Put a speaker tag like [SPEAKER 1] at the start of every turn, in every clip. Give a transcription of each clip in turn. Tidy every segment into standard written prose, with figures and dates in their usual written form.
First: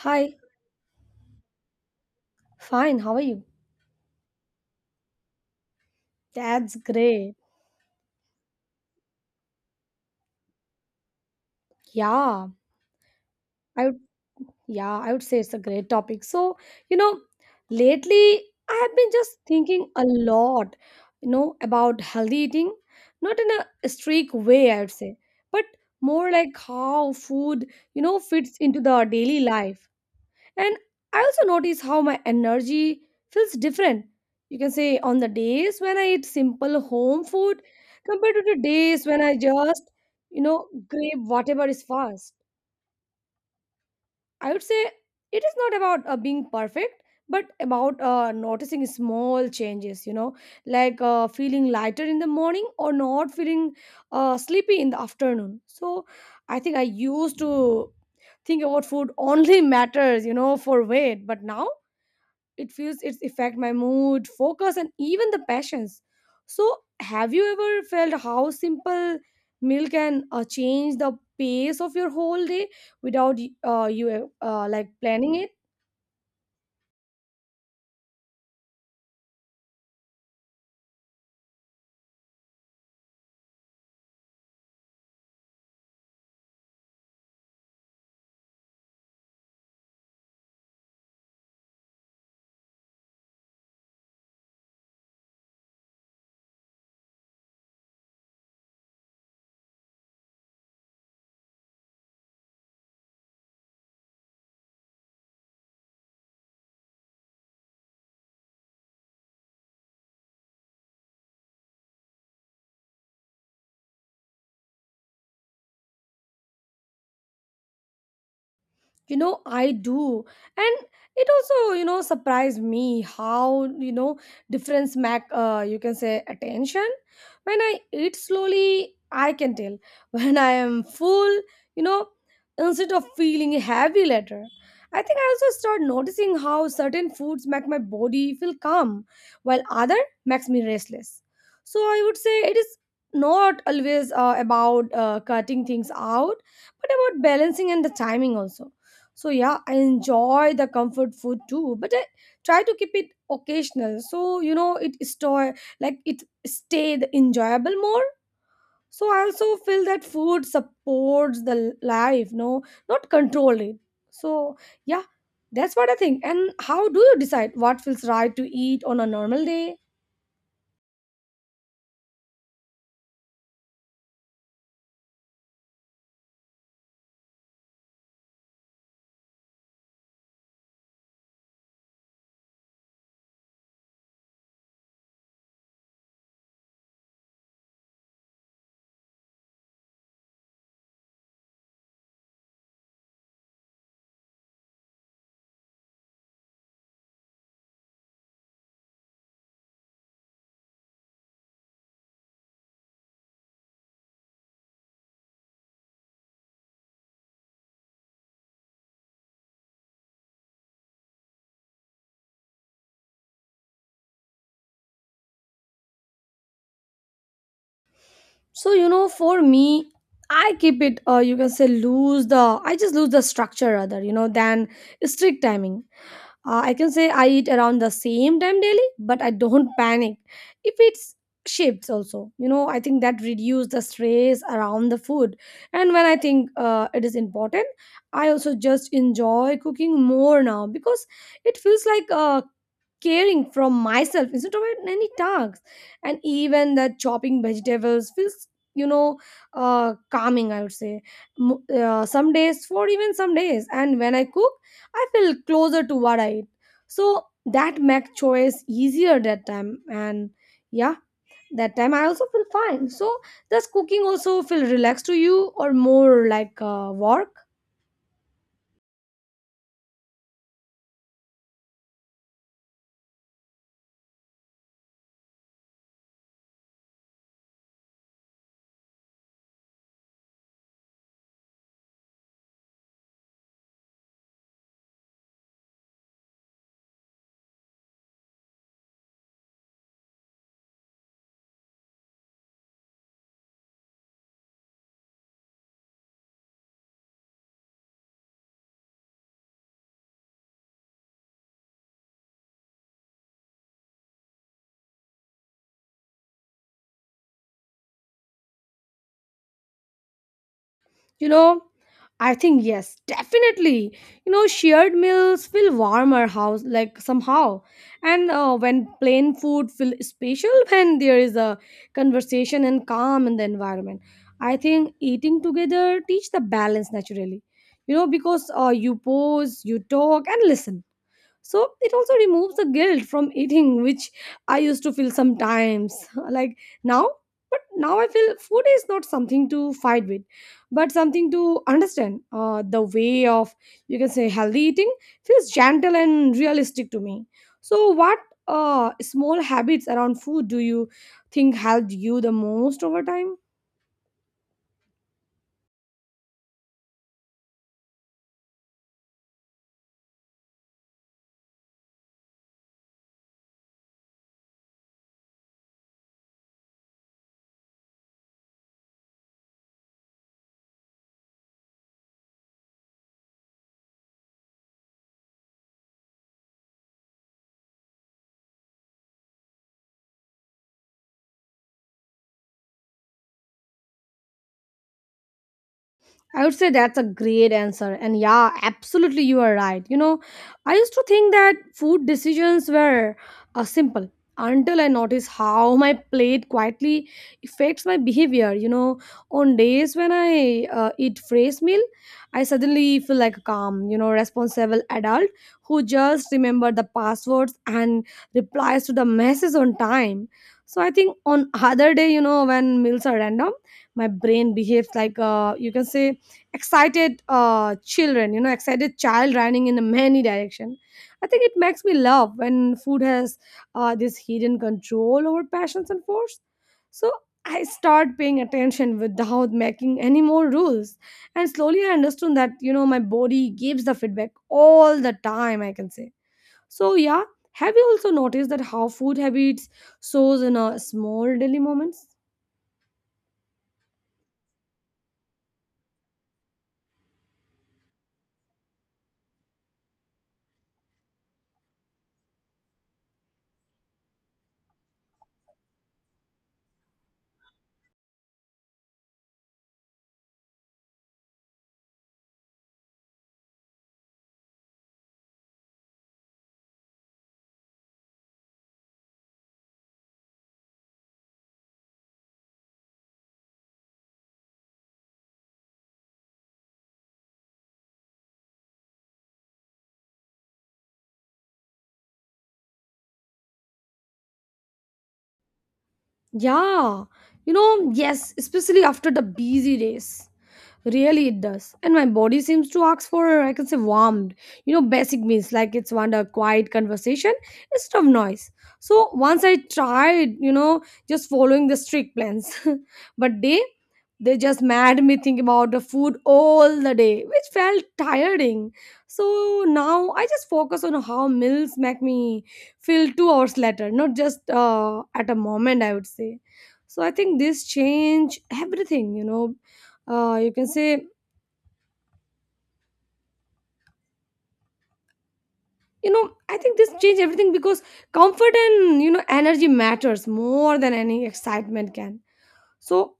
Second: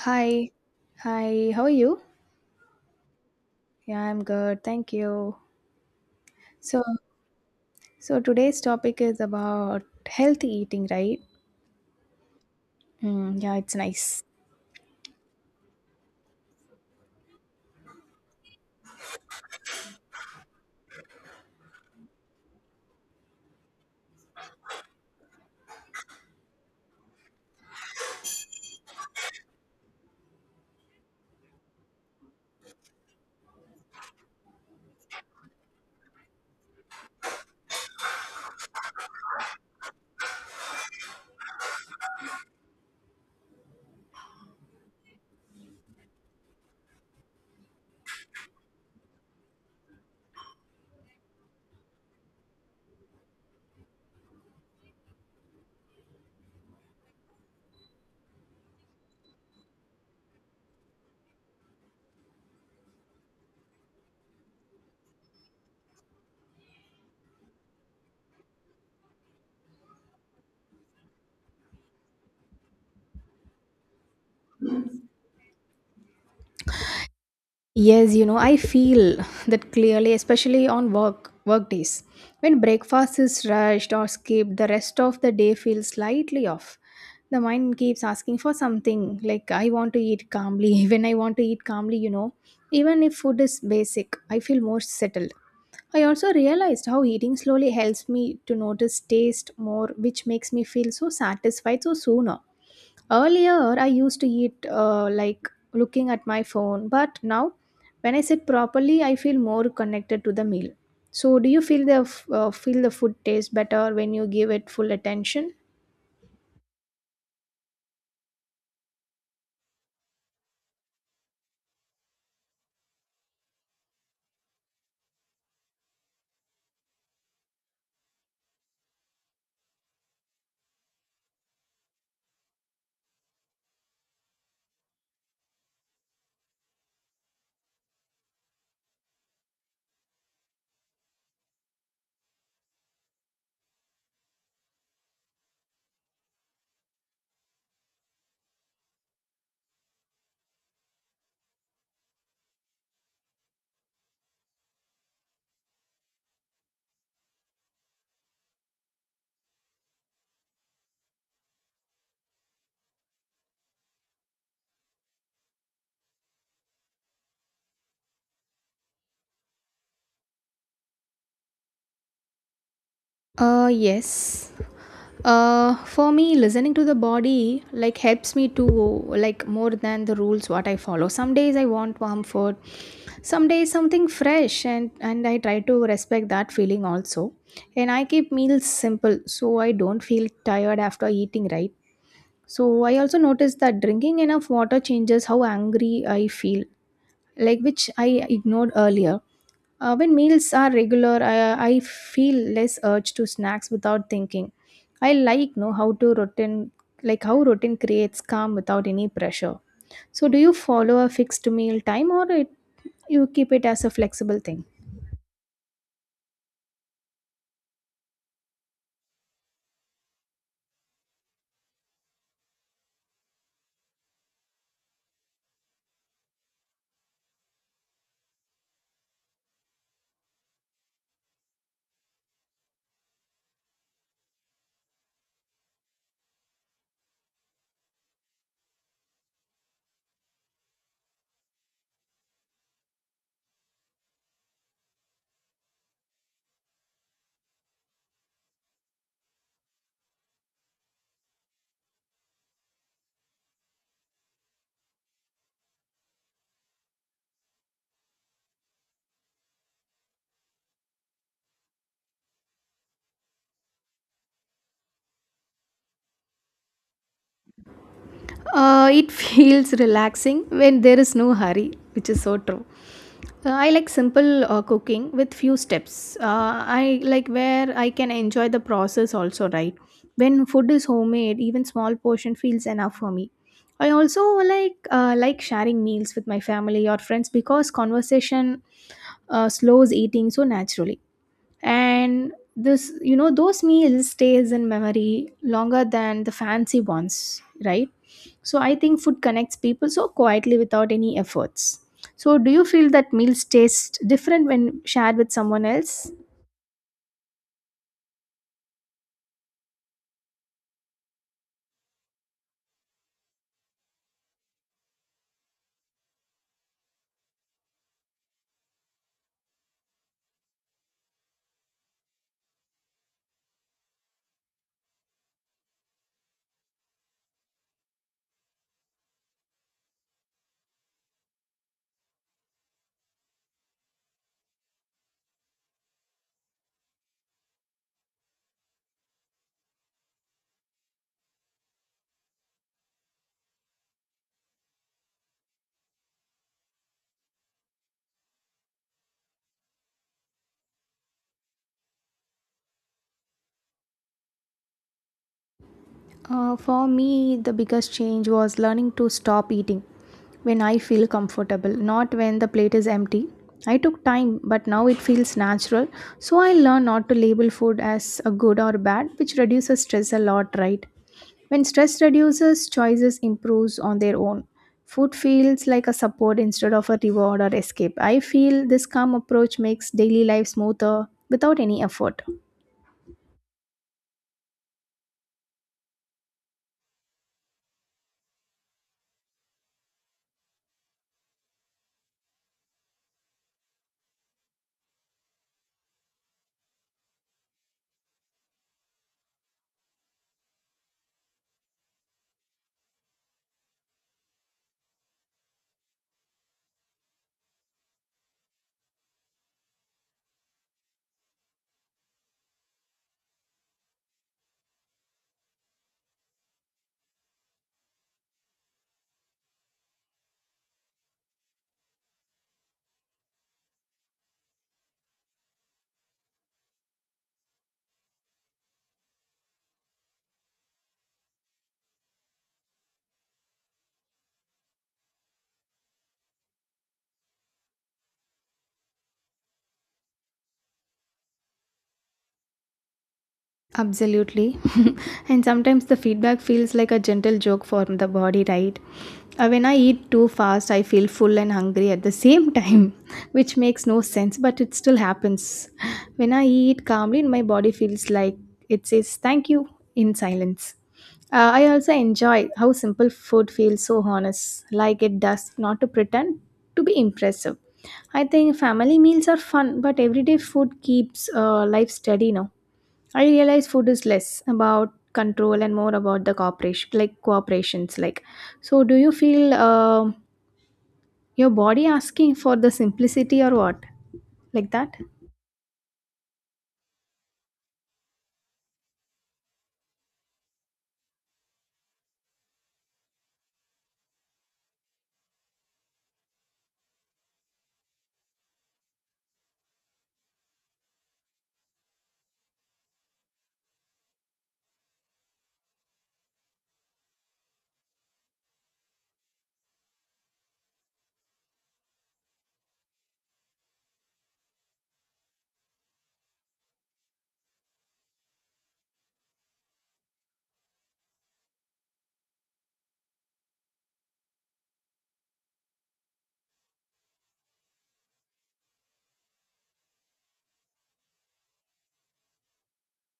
[SPEAKER 1] Hi,
[SPEAKER 2] Hi, hi, how are you?
[SPEAKER 1] fine. How are you?
[SPEAKER 2] Yeah, I'm good, thank you.
[SPEAKER 1] That's
[SPEAKER 2] So,
[SPEAKER 1] great.
[SPEAKER 2] so today's topic is about healthy eating, right?
[SPEAKER 1] Yeah,
[SPEAKER 2] Mm, yeah, it's
[SPEAKER 1] I would,
[SPEAKER 2] nice.
[SPEAKER 1] yeah, I would say it's a great topic. So, you know, lately I have been just thinking a lot, you know, about healthy eating, not in a strict way, I would say, but more like how food, you know, fits into the daily life. And I also notice how my energy feels different. You can say on the days when I eat simple home food compared to the days when I just, you know, grab whatever is fast. I would say it is not about being perfect, but about noticing small changes, you know, like feeling lighter in the morning or not feeling sleepy in the afternoon. So I think I used to think about food only matters, you know, for weight, but now it feels its affect my mood focus and even the passions. So have you ever felt how simple meal can change the pace of your whole day without y- you like planning it?
[SPEAKER 2] Yes, you know, I feel that clearly, especially on work days. When breakfast is rushed or skipped, the rest of the day feels slightly off. The mind keeps asking for something like I want to eat calmly. When I want to eat calmly, you know, even if food is basic, I feel more settled. I also realized how eating slowly helps me to notice taste more, which makes me feel so satisfied so sooner. Earlier, I used to eat like looking at my phone, but now when I sit properly, I feel more connected to the meal. So, do you feel the feel the food taste better when you give it full attention?
[SPEAKER 1] You know, I do. And it also, you know, surprised me how, you know, difference mac you can say attention. When I eat slowly, I can tell when I am full, you know, instead of feeling heavy later. I think I also start noticing how certain foods make my body feel calm, while other makes me restless. So I would say it is not always about cutting things out, but about balancing and the timing also. So yeah, I enjoy the comfort food too, but I try to keep it occasional. So, you know, it store like it stay the enjoyable more. So I also feel that food supports the life, no, not control it. So yeah, that's what I think. And how do you decide what feels right to eat on a normal day?
[SPEAKER 2] Yes. For me, listening to the body like helps me to like more than the rules what I follow. Some days I want warm food, some days something fresh, and I try to respect that feeling also. And I keep meals simple so I don't feel tired after eating, right? So I also noticed that drinking enough water changes how angry I feel, like which I ignored earlier. When meals are regular, I feel less urge to snacks without thinking. I like know how to routine, like how routine creates calm without any pressure. So do you follow a fixed meal time or it, you keep it as a flexible thing?
[SPEAKER 1] So, you know, for me, I keep it. You can say lose the. I just lose the structure rather, you know, than strict timing. I can say I eat around the same time daily, but I don't panic if it's shifts also. You know, I think that reduce the stress around the food. And when I think, it is important, I also just enjoy cooking more now because it feels like, caring from myself instead of any tasks. And even the chopping vegetables feels, you know, calming, I would say. Some days for even some days, and when I cook, I feel closer to what I eat. So that make choice easier that time. And yeah, that time I also feel fine. So does cooking also feel relaxed to you or more like, work?
[SPEAKER 2] It feels relaxing when there is no hurry, which is so true. I like simple cooking with few steps. I like where I can enjoy the process also, right? When food is homemade, even small portion feels enough for me. I also like sharing meals with my family or friends because conversation slows eating so naturally, and this, you know, those meals stays in memory longer than the fancy ones, right? So I think food connects people so quietly without any efforts. So do you feel that meals taste different when shared with someone else?
[SPEAKER 1] You know, I think yes, definitely. You know, shared meals feel warm our house, like, somehow. And when plain food feel special when there is a conversation and calm in the environment. I think eating together teach the balance naturally, you know, because you pause, you talk and listen. So it also removes the guilt from eating, which I used to feel sometimes like, now but now I feel food is not something to fight with, but something to understand, the way of, you can say, healthy eating feels gentle and realistic to me. So what small habits around food do you think helped you the most over time?
[SPEAKER 2] For me, the biggest change was learning to stop eating when I feel comfortable, not when the plate is empty. I took time, but now it feels natural. So I learn not to label food as a good or bad, which reduces stress a lot, right? When stress reduces, choices improves on their own. Food feels like a support instead of a reward or escape. I feel this calm approach makes daily life smoother without any effort.
[SPEAKER 1] I would say that's a great answer. And yeah, absolutely, you are right. You know, I used to think that food decisions were, simple, until I noticed how my plate quietly affects my behavior. You know, on days when I eat fresh meal, I suddenly feel like a calm, you know, responsible adult who just remember the passwords and replies to the messages on time. So I think on other day, you know, when meals are random, my brain behaves like, you can say excited children you know, excited child running in many direction. I think it makes me love when food has, this hidden control over passions and force. So I start paying attention without making any more rules, and slowly I understood that, you know, my body gives the feedback all the time, I can say. So yeah, have you also noticed that how food habits shows in a small daily moments?
[SPEAKER 2] Absolutely. And sometimes the feedback feels like a gentle joke for the body, right? When I eat too fast, I feel full and hungry at the same time, which makes no sense, but it still happens. When I eat calmly, my body feels like it says thank you in silence. I also enjoy how simple food feels so honest, like it does not to pretend to be impressive. I think family meals are fun, but everyday food keeps life steady now. I realize food is less about control and more about the cooperation, like cooperations. Like, so do you feel your body asking for the simplicity or what? Like that?
[SPEAKER 1] Yeah, you know, yes, especially after the busy days. Really, it does. And my body seems to ask for, I can say, warmed. You know, basic means like it's want a quiet conversation instead of noise. So once I tried, you know, just following the strict plans, but they just made me think about the food all the day, which felt tiring. So now I just focus on how meals make me feel 2 hours later, not just at a moment, I would say. So I think this change everything, you know, you can say, you know, I think this change everything because comfort and, you know, energy matters more than any excitement can. So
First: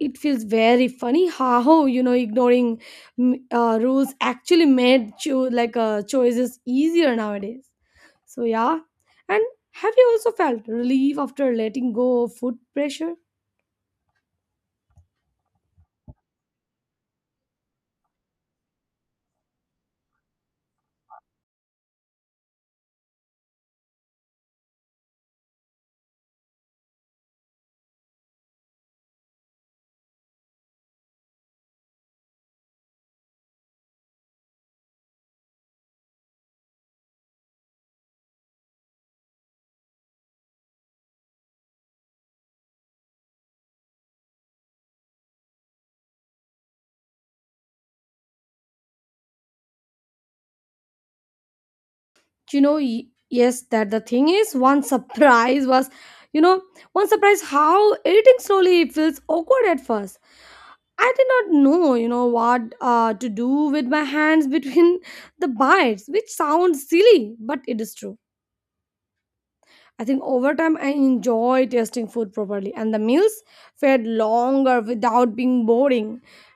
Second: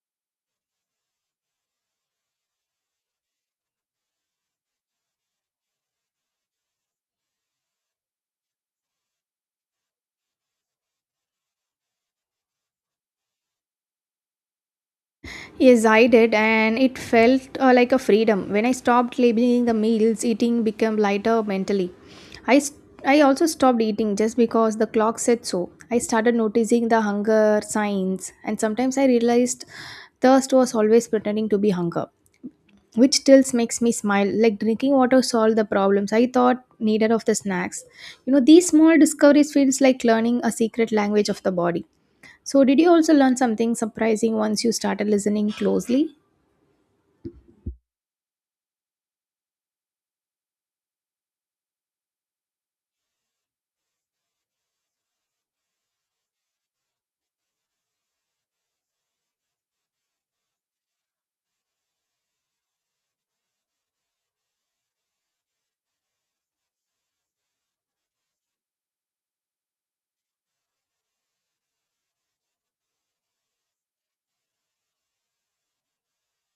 [SPEAKER 1] it feels very funny how, you know, ignoring rules actually made choices easier nowadays. So yeah, and have you also felt relief after letting go of food pressure?
[SPEAKER 2] Yes, I did, and it felt like a freedom. When I stopped labeling the meals, eating became lighter mentally. I, s- I also stopped eating just because the clock said so. I started noticing the hunger signs, and sometimes I realized thirst was always pretending to be hunger, which still makes me smile, like drinking water solved the problems I thought needed of the snacks. You know, these small discoveries feels like learning a secret language of the body. So did you also learn something surprising once you started listening closely?
[SPEAKER 1] You know, yes, that the thing is one surprise was you know one surprise how eating slowly feels awkward at first. I did not know, you know, what to do with my hands between the bites, which sounds silly, but it is true. I think over time I enjoy tasting food properly and the meals felt longer without being boring.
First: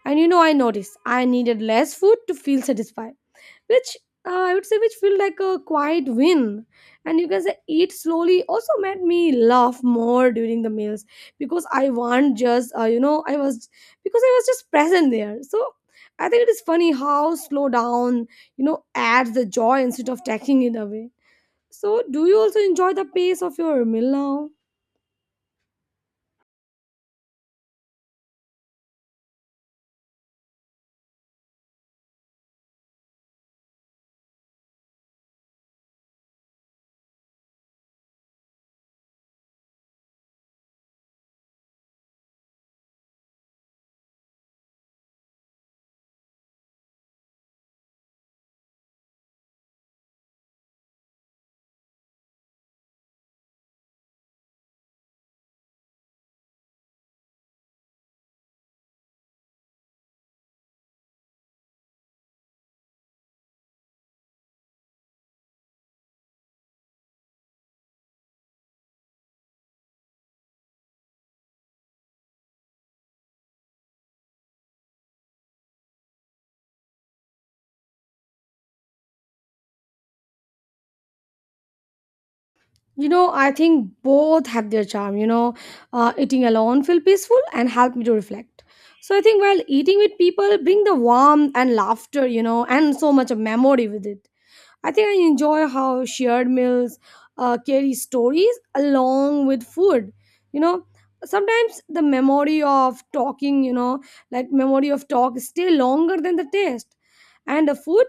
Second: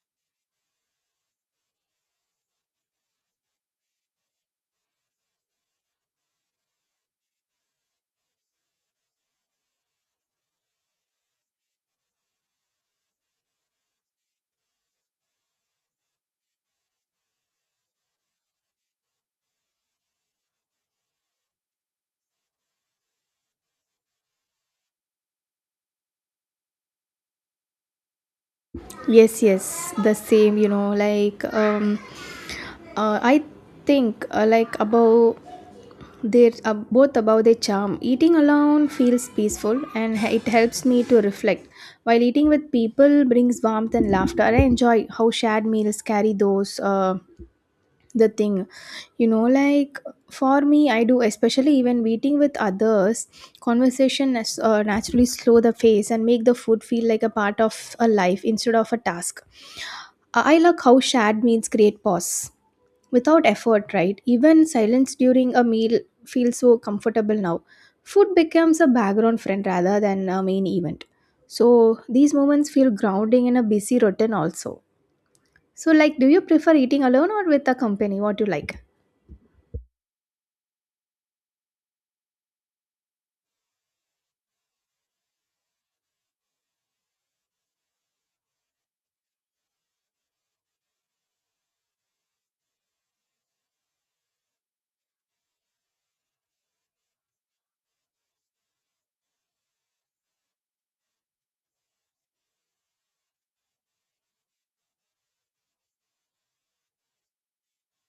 [SPEAKER 1] And, you know, I noticed I needed less food to feel satisfied, which, I would say, which feel like a quiet win. And you can say eat slowly also made me laugh more during the meals because I want just you know I was because I was just present there. So I think it is funny how slow down, you know, adds the joy instead of taking it away. So do you also enjoy the pace of your meal now?
[SPEAKER 2] Yes, the same, you know, I think like about they're both about their charm. Eating alone feels peaceful and it helps me to reflect, while eating with people brings warmth and laughter. I enjoy how shared meals carry those. The thing, you know, like, for me I do, especially even eating with others, conversation naturally slow the pace and make the food feel like a part of a life instead of a task. I like how shared meals create pause without effort, right? Even silence during a meal feels so comfortable now. Food becomes a background friend rather than a main event. So these moments feel grounding in a busy routine also. So, like, do you prefer eating alone or with a company? What you like?
[SPEAKER 1] You know, I think both have their charm. You know, eating alone feel peaceful and help me to reflect. So I think while eating with people bring the warmth and laughter, you know, and so much of memory with it. I think I enjoy how shared meals carry stories along with food. You know, sometimes the memory of talking, you know, like memory of talk stay longer than the taste. And the food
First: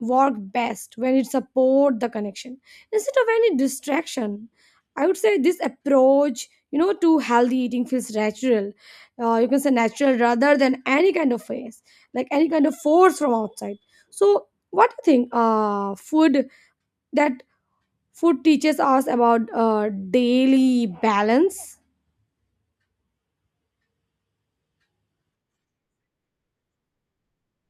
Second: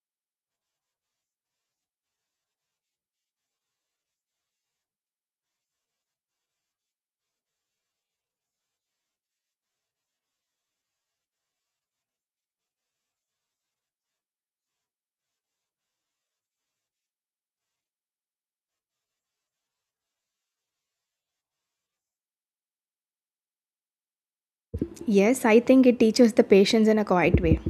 [SPEAKER 1] work best when it support the connection instead of any distraction. I would say this approach, you know, to healthy eating feels natural, you can say natural rather than any kind of face, like any kind of force from outside. So what do you think, that food teaches us about daily balance?
[SPEAKER 2] Yes, I think it teaches the patience in a quiet way.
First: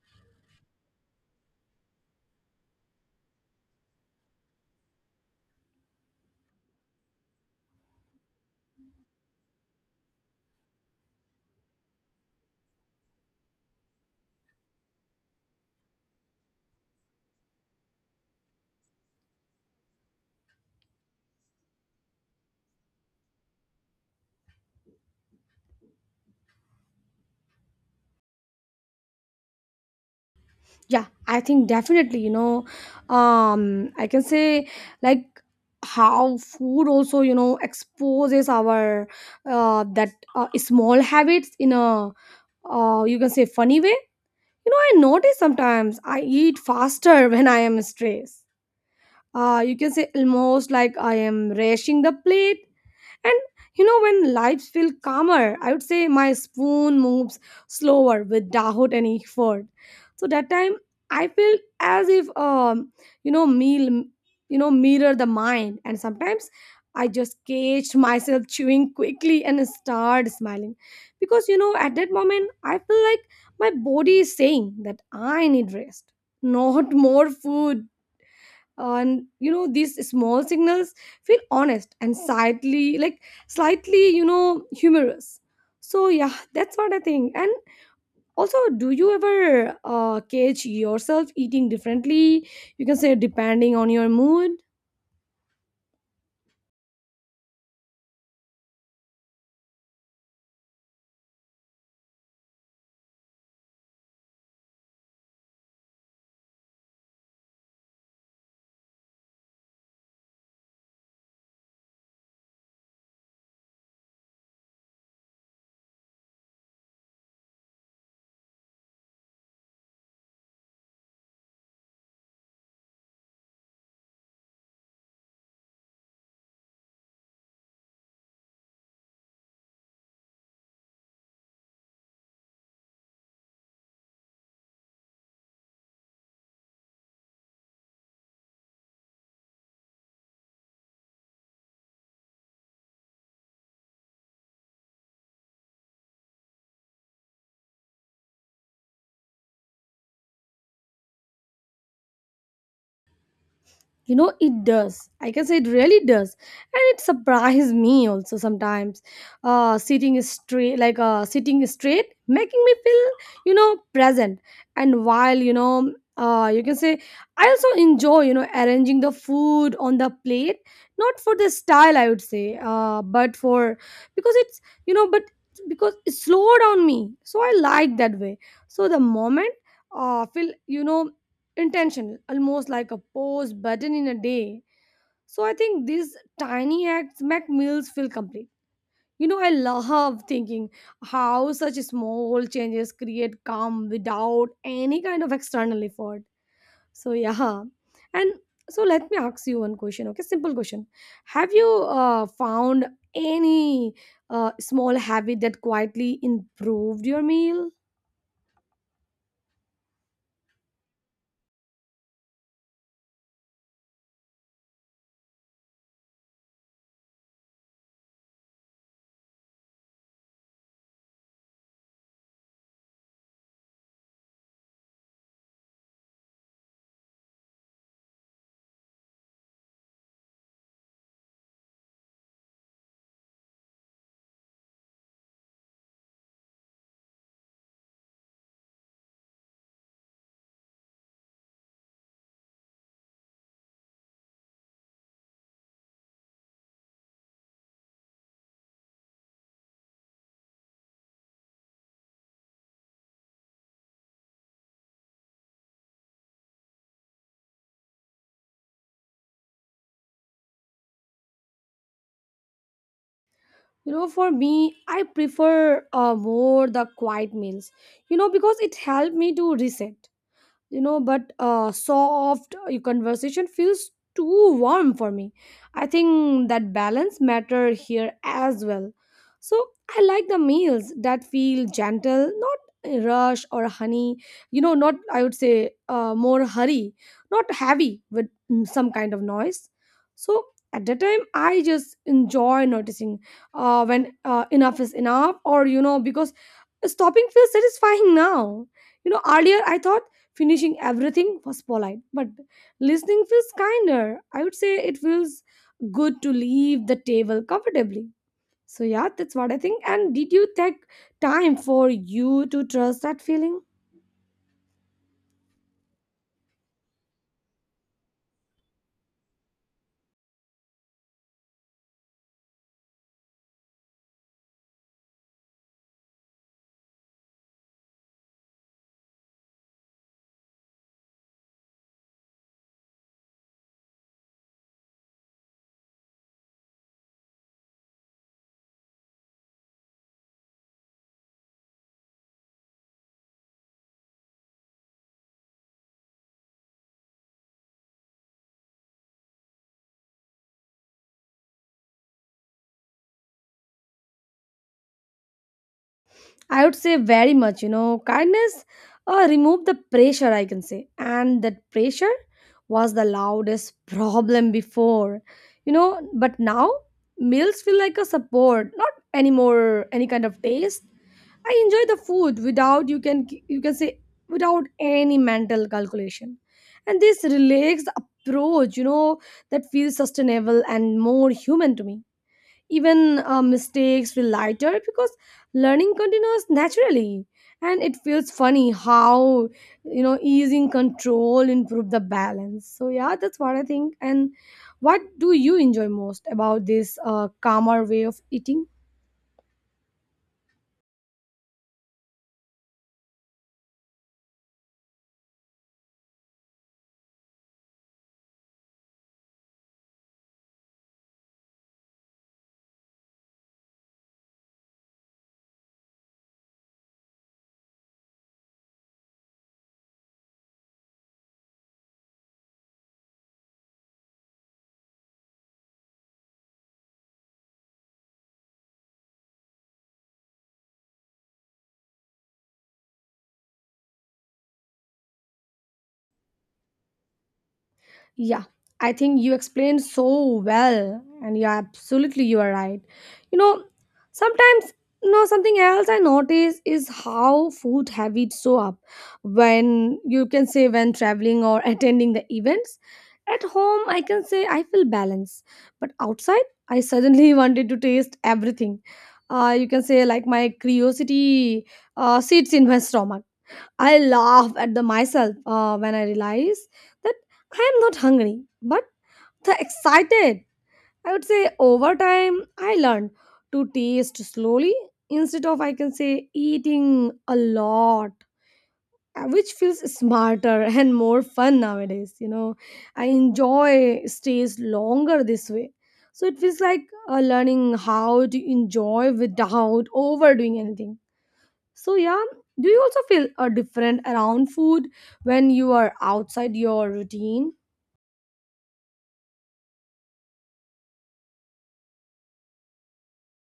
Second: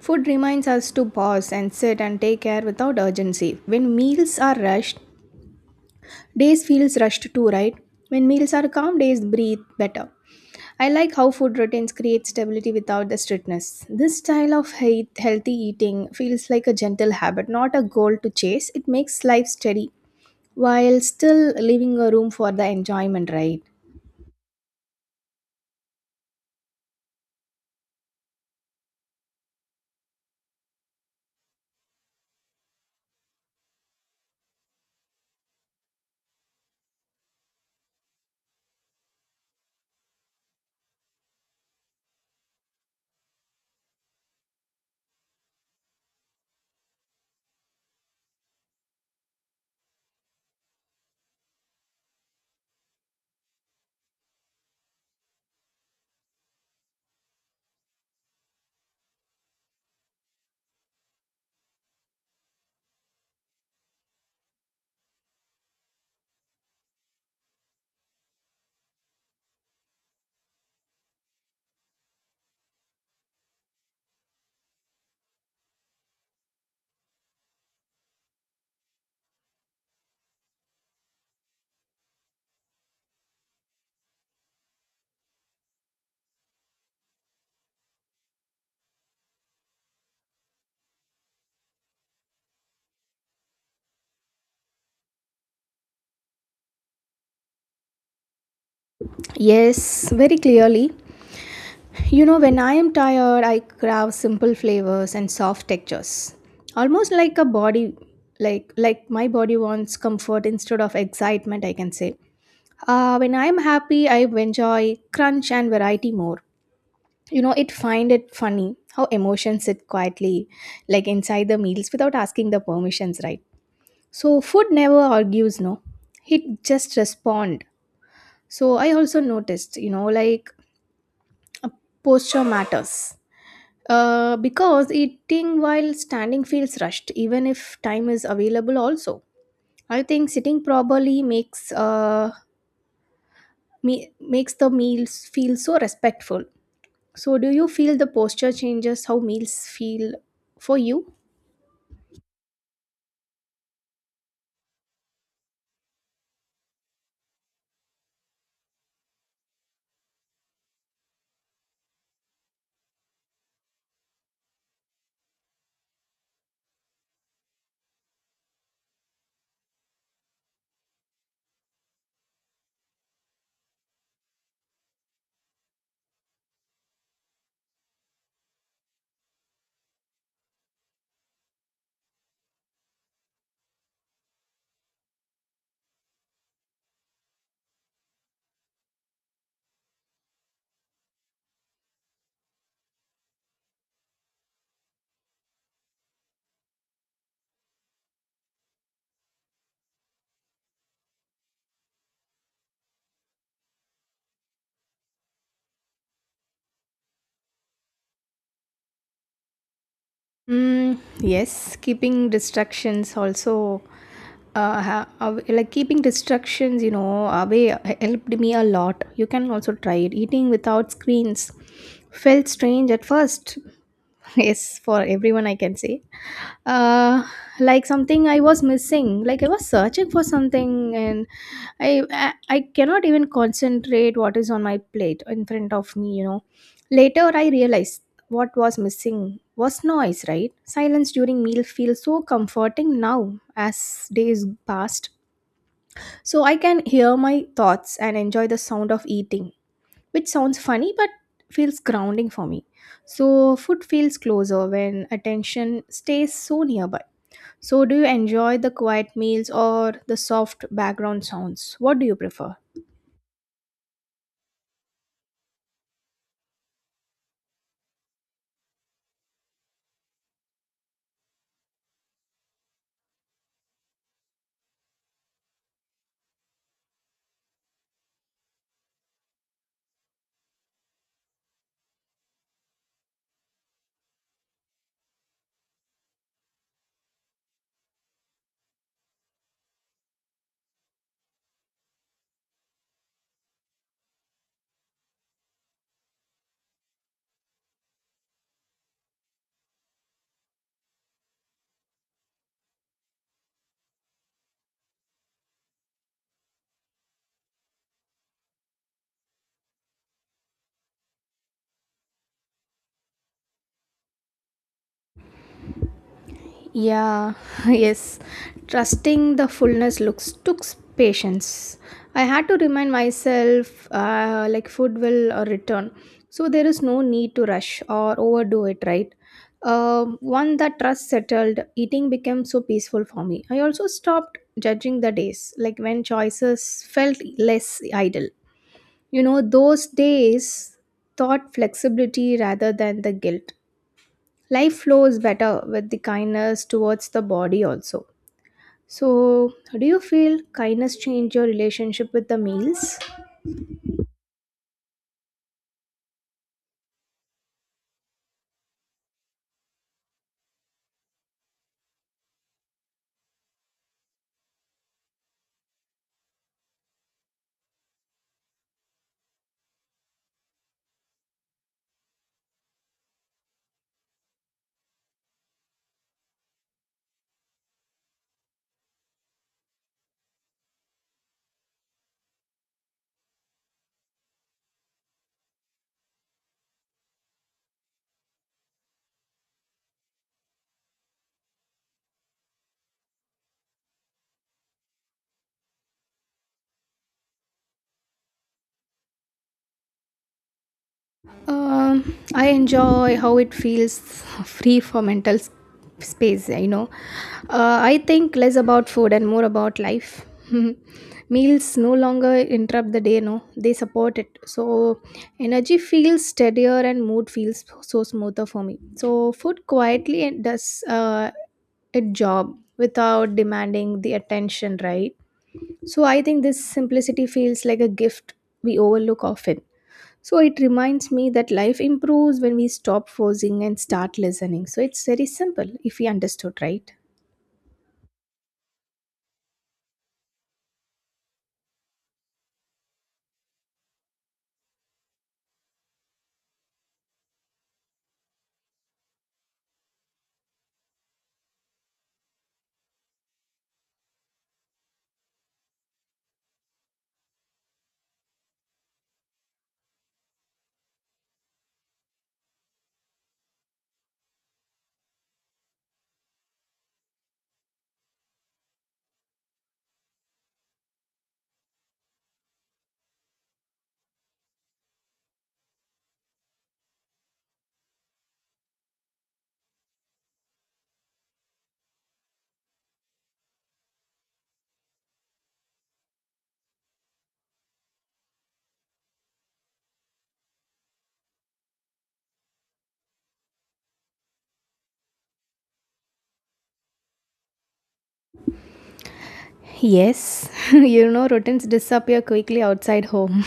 [SPEAKER 2] Food reminds us to pause and sit and take care without urgency. When meals are rushed, days feels rushed too, right? When meals are calm, days breathe better. I like how food routines create stability without the strictness. This style of healthy eating feels like a gentle habit, not a goal to chase. It makes life steady while still leaving a room for the enjoyment, right?
[SPEAKER 1] Yeah, I think definitely, you know, I can say, like, how food also, you know, exposes our, that small habits in a, you can say, funny way. You know, I notice sometimes I eat faster when I am stressed. You can say almost like I am rushing the plate. And, you know, when lights feel calmer, I would say my spoon moves slower without any effort. So that time I feel as if, you know, meal, you know, mirror the mind. And sometimes I just catch myself chewing quickly and start smiling. Because, you know, at that moment I feel like my body is saying that I need rest, not more food. And, you know, these small signals feel honest and slightly, you know, humorous. So yeah, that's what I think. And also, do you ever catch yourself eating differently, you can say, depending on your mood?
[SPEAKER 2] Yes, very clearly. You know, when I am tired, I crave simple flavors and soft textures. Almost like a body, like my body wants comfort instead of excitement, I can say. When I'm happy, I enjoy crunch and variety more. You know, it find it funny how emotions sit quietly, like inside the meals without asking the permissions, right? So food never argues, no. It just respond. So I also noticed, you know, uh, posture matters. Because eating while standing feels rushed, even if time is available. Also, I think sitting properly makes me makes the meals feel so respectful. So, do you feel the posture changes how meals feel for you?
[SPEAKER 1] You know, it does. I can say it really does. And it surprises me also sometimes. Sitting straight, making me feel, you know, present. And while, you know, you can say, I also enjoy, you know, arranging the food on the plate. Not for the style, I would say, but for, because it's, you know, but because it slow down me. So I like that way. So the moment, feel, you know, intentional, almost like a pause button in a day. So I think these tiny acts make meals feel complete. You know, I love thinking how such small changes create calm without any kind of external effort. So yeah, and so let me ask you one question. Okay, simple question. Have you found any small habit that quietly improved your meal?
[SPEAKER 2] Mm, yes, keeping distractions also, like keeping distractions, you know, away helped me a lot. You can also try it. Eating without screens felt strange at first. Yes, for everyone, I can say. Uh, like something I was missing. Like I was searching for something, and I cannot even concentrate what is on my plate in front of me. You know. Later, I realized what was missing was noise, right? Silence during meal feels so comforting now as days passed. So I can hear my thoughts and enjoy the sound of eating, which sounds funny but feels grounding for me. So food feels closer when attention stays so nearby. So do you enjoy the quiet meals or the soft background sounds? What do you prefer?
[SPEAKER 1] You know, for me, I prefer more the quiet meals, you know, because it helped me to reset, you know, but soft conversation feels too warm for me. I think that balance matter here as well. So I like the meals that feel gentle, not rush or honey, you know, not, I would say, more hurry, not heavy with some kind of noise. So at that time I just enjoy noticing when enough is enough, or you know, because stopping feels satisfying now. You know, earlier I thought finishing everything was polite, but listening feels kinder. I would say it feels good to leave the table comfortably. So, yeah, that's what I think. And did you take time for you to trust that feeling?
[SPEAKER 2] Yeah, yes. Trusting the fullness looks took patience. I had to remind myself, like food will return, so there is no need to rush or overdo it. Right. One that trust settled, eating became so peaceful for me. I also stopped judging the days, like when choices felt less idle. You know, those days taught flexibility rather than the guilt. Life flows better with the kindness towards the body also. So, do you feel kindness change your relationship with the meals?
[SPEAKER 1] I would say very much, you know, kindness removed the pressure, I can say. And that pressure was the loudest problem before, you know, but now meals feel like a support, not anymore any kind of taste. I enjoy the food without, you can say, without any mental calculation. And this relaxed approach, you know, that feels sustainable and more human to me. Even mistakes feel lighter because learning continues naturally. And it feels funny how, you know, easing control improve the balance. So yeah, that's what I think. And what do you enjoy most about this calmer way of eating?
[SPEAKER 2] I enjoy how it feels free for space, you know. I think less about food and more about life. Meals no longer interrupt the day, no, they support it. So, energy feels steadier and mood feels so smoother for me. So, food quietly does a job without demanding the attention, right? So I think this simplicity feels like a gift we overlook often. So it reminds me that life improves when we stop forcing and start listening. So it's very simple if we understood, right?
[SPEAKER 1] Yeah, I think you explained so well, and yeah, absolutely, you are right. You know, sometimes, you know, something else I notice is how food habits show up when, you can say, when traveling or attending the events. At home, I can say I feel balanced, but outside, I suddenly wanted to taste everything. You can say, like, my curiosity sits in my stomach. I laugh at the myself when I realize that I am not hungry, but the excited. I would say over time I learned to taste slowly instead of, I can say, eating a lot, which feels smarter and more fun nowadays. You know, I enjoy stays longer this way. So it feels like learning how to enjoy without overdoing anything. So yeah, do you also feel a different around food when you are outside your routine?
[SPEAKER 2] Yes, you know, routines disappear quickly outside home.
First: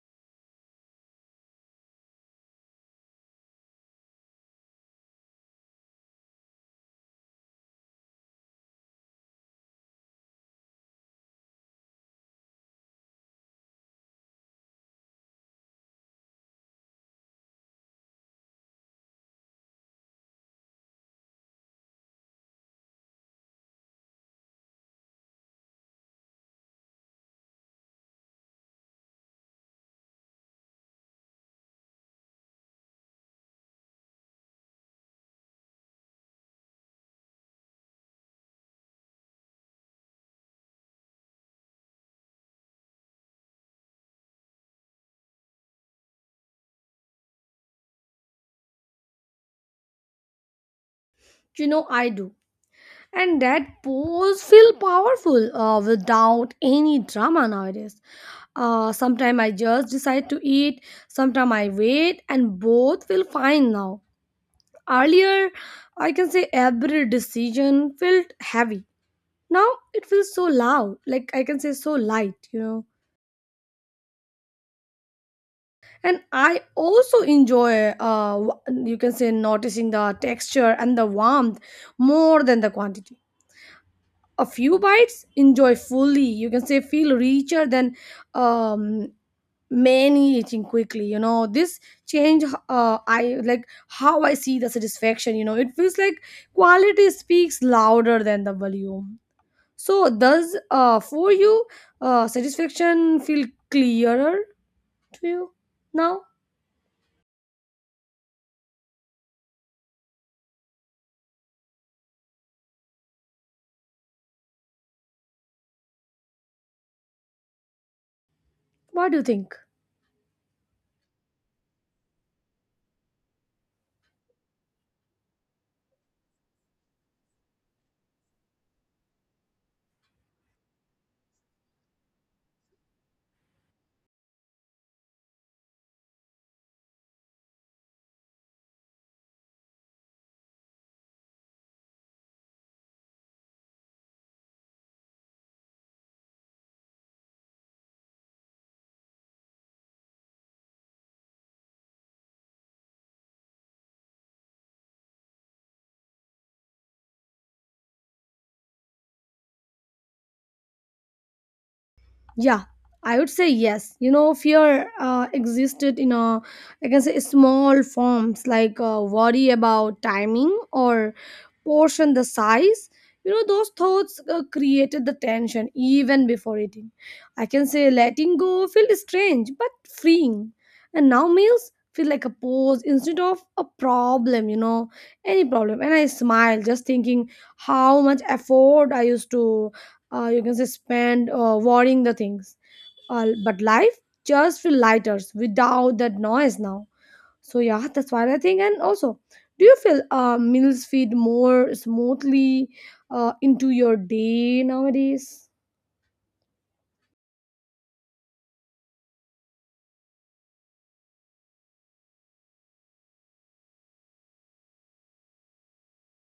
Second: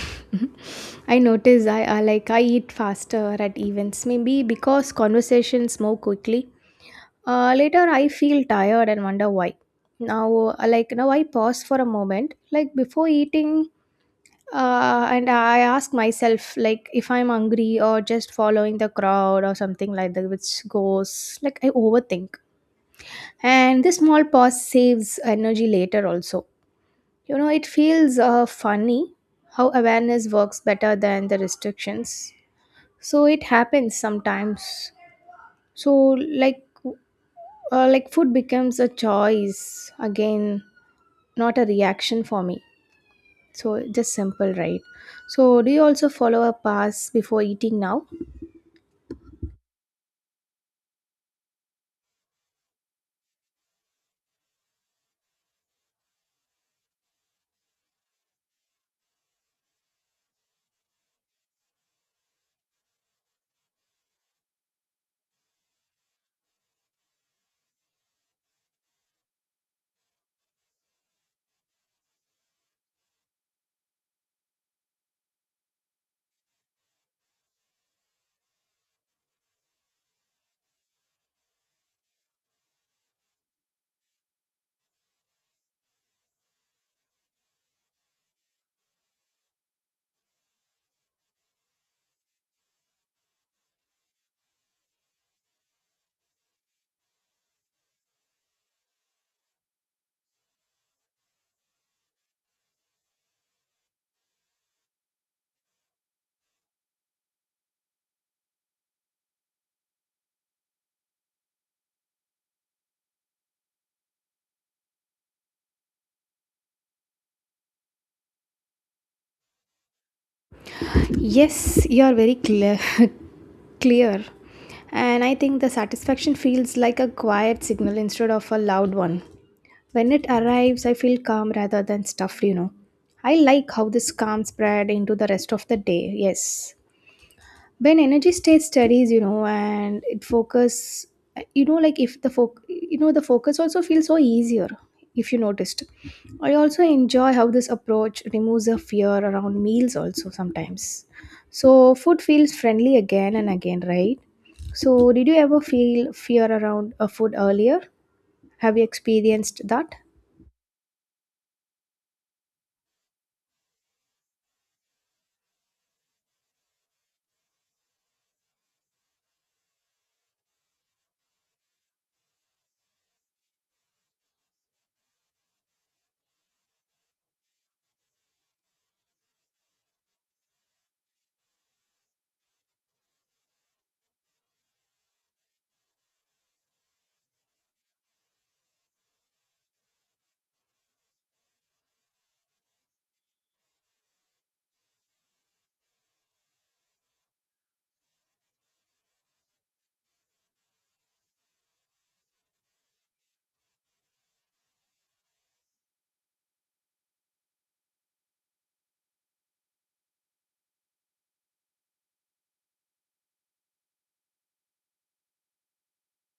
[SPEAKER 2] I notice I eat faster at events, maybe because conversations move quickly. Later, I feel tired and wonder why. Now, now, I pause for a moment, like before eating, and I ask myself, like, if I'm hungry or just following the crowd or something like that, which goes like I overthink, and this small pause saves energy later also. You know, it feels funny how awareness works better than the restrictions. So it happens sometimes. So, like, food becomes a choice again, not a reaction for me. So just simple, right? So do you also follow a pass before eating now?
[SPEAKER 1] You know I do. And that pose feel powerful without any drama nowadays. Sometimes I just decide to eat, sometimes I wait, and both feel fine now. Earlier, I can say every decision felt heavy. Now it feels so loud, like, I can say, so light, you know. And I also enjoy, you can say, noticing the texture and the warmth more than the quantity. A few bites enjoy fully, you can say, feel richer than um, many eating quickly, you know. This change, I like how I see the satisfaction, you know. It feels like quality speaks louder than the volume. So does, for you, satisfaction feel clearer to you now? What do you think?
[SPEAKER 2] Yes, you are very clear. Clear. And I think the satisfaction feels like a quiet signal instead of a loud one. When it arrives, I feel calm rather than stuffed, you know. I like how this calm spread into the rest of the day. Yes. When energy state studies, you know, and it focus, you know, like if the foc you know, the focus also feels so easier if you noticed. I also enjoy how this approach removes the fear around meals also sometimes. So food feels friendly again and again, right? So did you ever feel fear around a food earlier? Have you experienced that?
[SPEAKER 1] Yeah, I would say yes. You know, fear existed in a, I can say, small forms, like worry about timing or portion the size. You know, those thoughts created the tension even before eating. I can say letting go felt strange but freeing. And now meals feel like a pose instead of a problem, you know, any problem. And I smile just thinking how much effort I used to, you can say, spend worrying the things. But life just feel lighter without that noise now. So yeah, that's what I think. And also, do you feel meals feed more smoothly into your day nowadays?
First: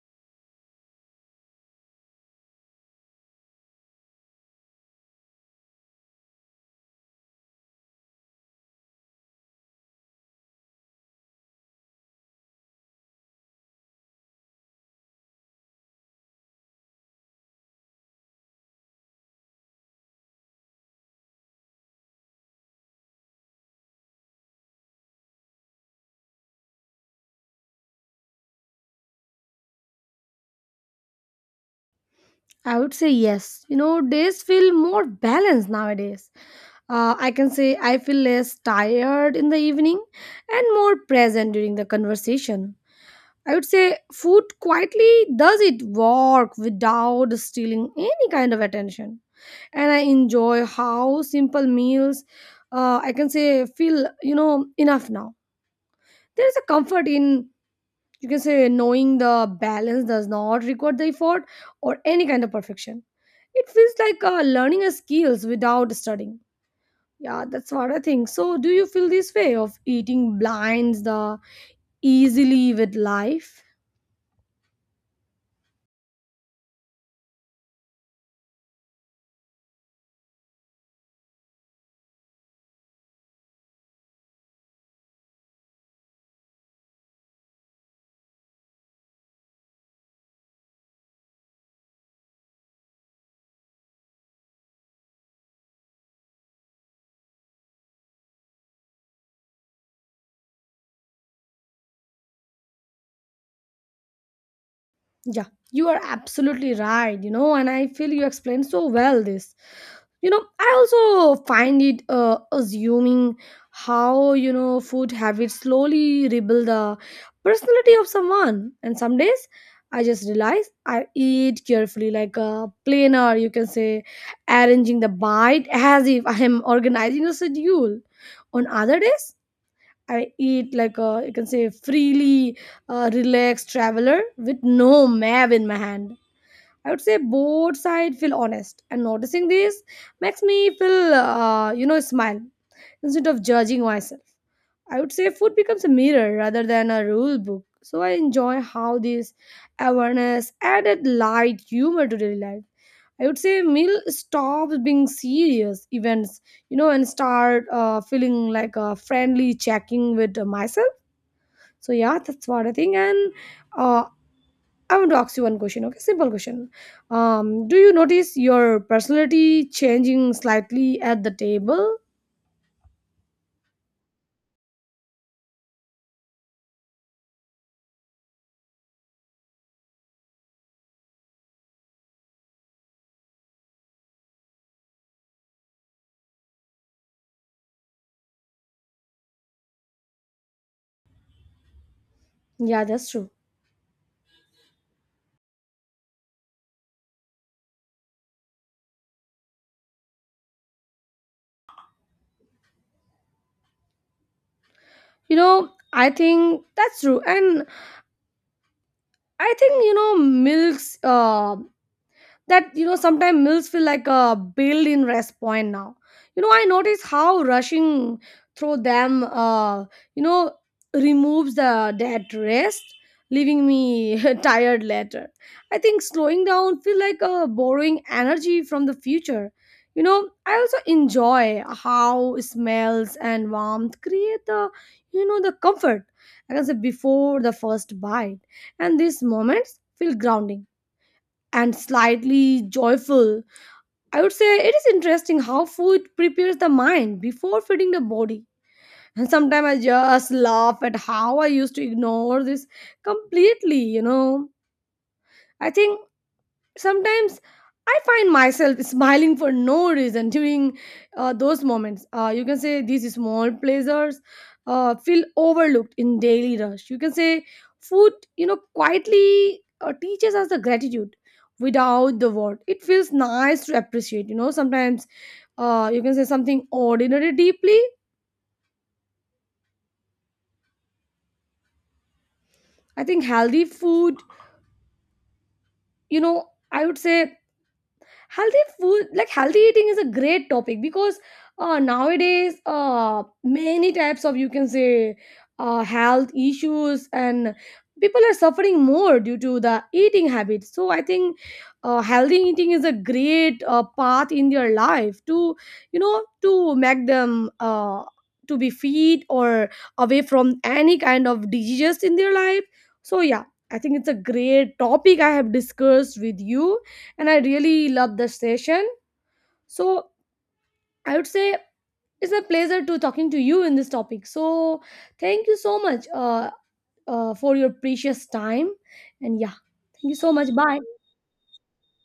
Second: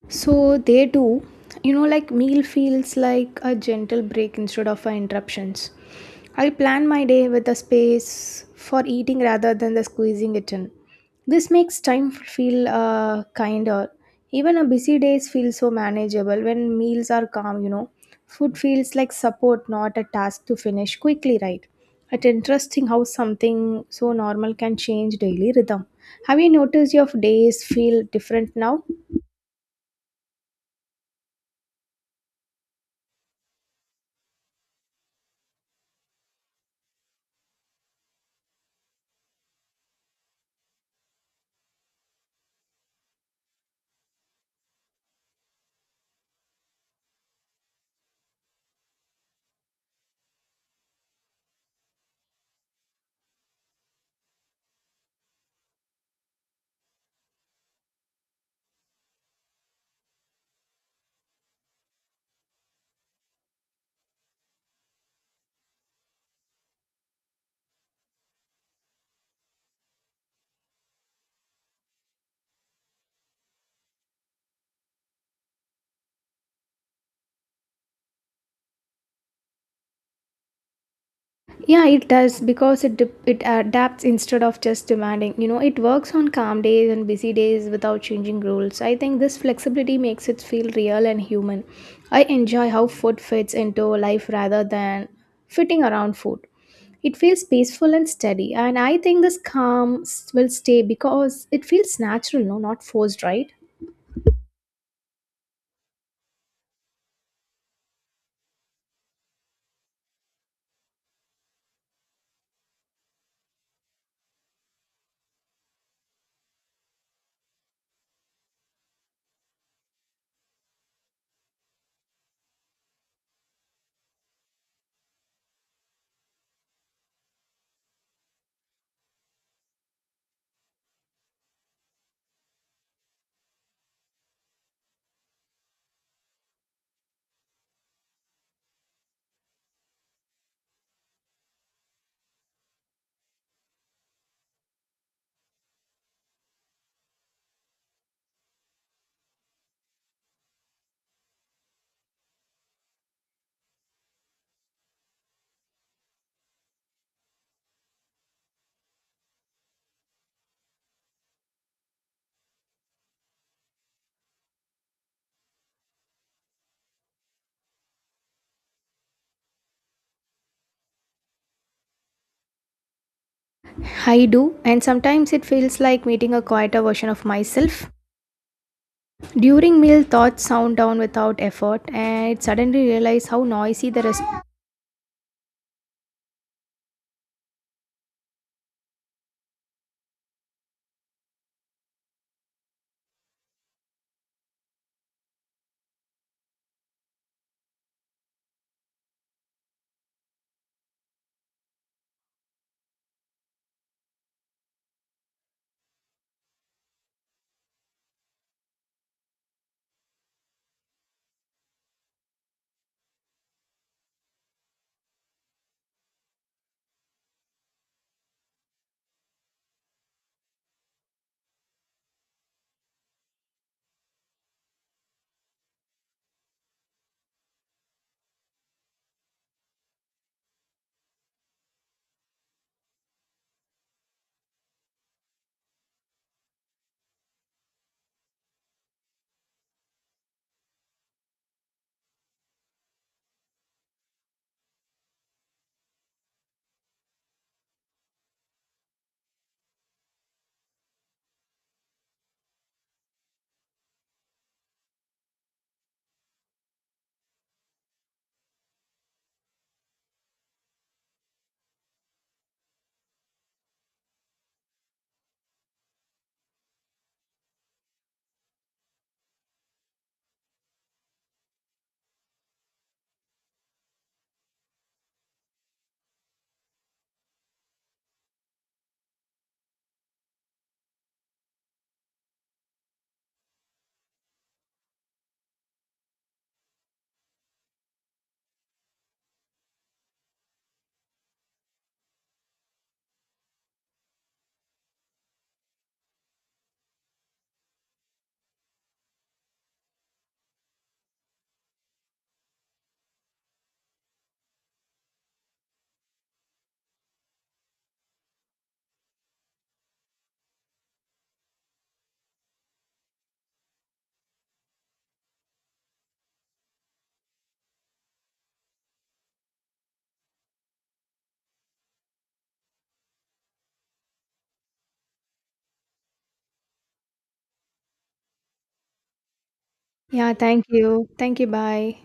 [SPEAKER 2] So they do. You know, like meal feels like a gentle break instead of a interruptions. I plan my day with a space for eating rather than the squeezing it in. This makes time feel kinder. Even a busy days feel so manageable when meals are calm, you know. Food feels like support, not a task to finish quickly, right? It's interesting how something so normal can change daily rhythm. Have you noticed your days feel different now?
[SPEAKER 1] I would say yes. You know, days feel more balanced nowadays. I can say I feel less tired in the evening and more present during the conversation. I would say food quietly does it work without stealing any kind of attention. And I enjoy how simple meals, I can say, feel, you know, enough now. There is a comfort in, you can say, knowing the balance does not require the effort or any kind of perfection. It feels like learning a skills without studying. Yeah, that's what I think. So, do you feel this way of eating blinds the easily with life?
[SPEAKER 2] Yeah, it does because it adapts instead of just demanding. You know, it works on calm days and busy days without changing rules. I think this flexibility makes it feel real and human. I enjoy how food fits into life rather than fitting around food. It feels peaceful and steady, and I think this calm will stay because it feels natural, no, not forced, right?
[SPEAKER 1] Yeah, you are absolutely right, you know, and I feel you explained so well this. You know, I also find it assuming how, you know, food habits slowly rebuild the personality of someone. And some days I just realize I eat carefully, like a planner, you can say, arranging the bite as if I am organizing a schedule. On other days, I eat like a, you can say, freely relaxed traveler with no map in my hand. I would say both sides feel honest, and noticing this makes me feel, you know, smile instead of judging myself. I would say food becomes a mirror rather than a rule book. So I enjoy how this awareness added light humor to daily life. I would say meal stops being serious events, you know, and start feeling like a friendly checking with myself. So yeah, that's what I think. And uh, I want to ask you one question. Okay, simple question. Do you notice your personality changing slightly at the table?
[SPEAKER 2] I do, and sometimes it feels like meeting a quieter version of myself. During meal, thoughts sound down without effort, and it suddenly realize how noisy the rest.
[SPEAKER 1] Yeah, that's true. You know, I think that's true, and I think, you know, milks. That, you know, sometimes meals feel like a built-in rest point now. You know, I notice how rushing through them, you know, removes the that rest, leaving me tired later. I think slowing down feel like a borrowing energy from the future. You know, I also enjoy how smells and warmth create the, you know, the comfort, I can say, before the first bite. And these moments feel grounding and slightly joyful. I would say it is interesting how food prepares the mind before feeding the body. And sometimes I just laugh at how I used to ignore this completely, you know. I think sometimes I find myself smiling for no reason during those moments. You can say these small pleasures feel overlooked in daily rush, you can say. Food, you know, quietly teaches us the gratitude without the word. It feels nice to appreciate, you know, sometimes, you can say, something ordinary deeply. I think healthy food, you know, I would say healthy food, like healthy eating, is a great topic, because nowadays many types of, you can say, health issues, and people are suffering more due to the eating habits. So I think healthy eating is a great path in their life to, you know, to make them, to be fit or away from any kind of diseases in their life. So yeah, I think it's a great topic I have discussed with you, and I really love the session. So I would say it's a pleasure to talking to you in this topic. So thank you so much, for your precious time, and yeah, thank you
[SPEAKER 2] Yeah,
[SPEAKER 1] so much.
[SPEAKER 2] thank
[SPEAKER 1] Bye.
[SPEAKER 2] you. Thank you. Bye.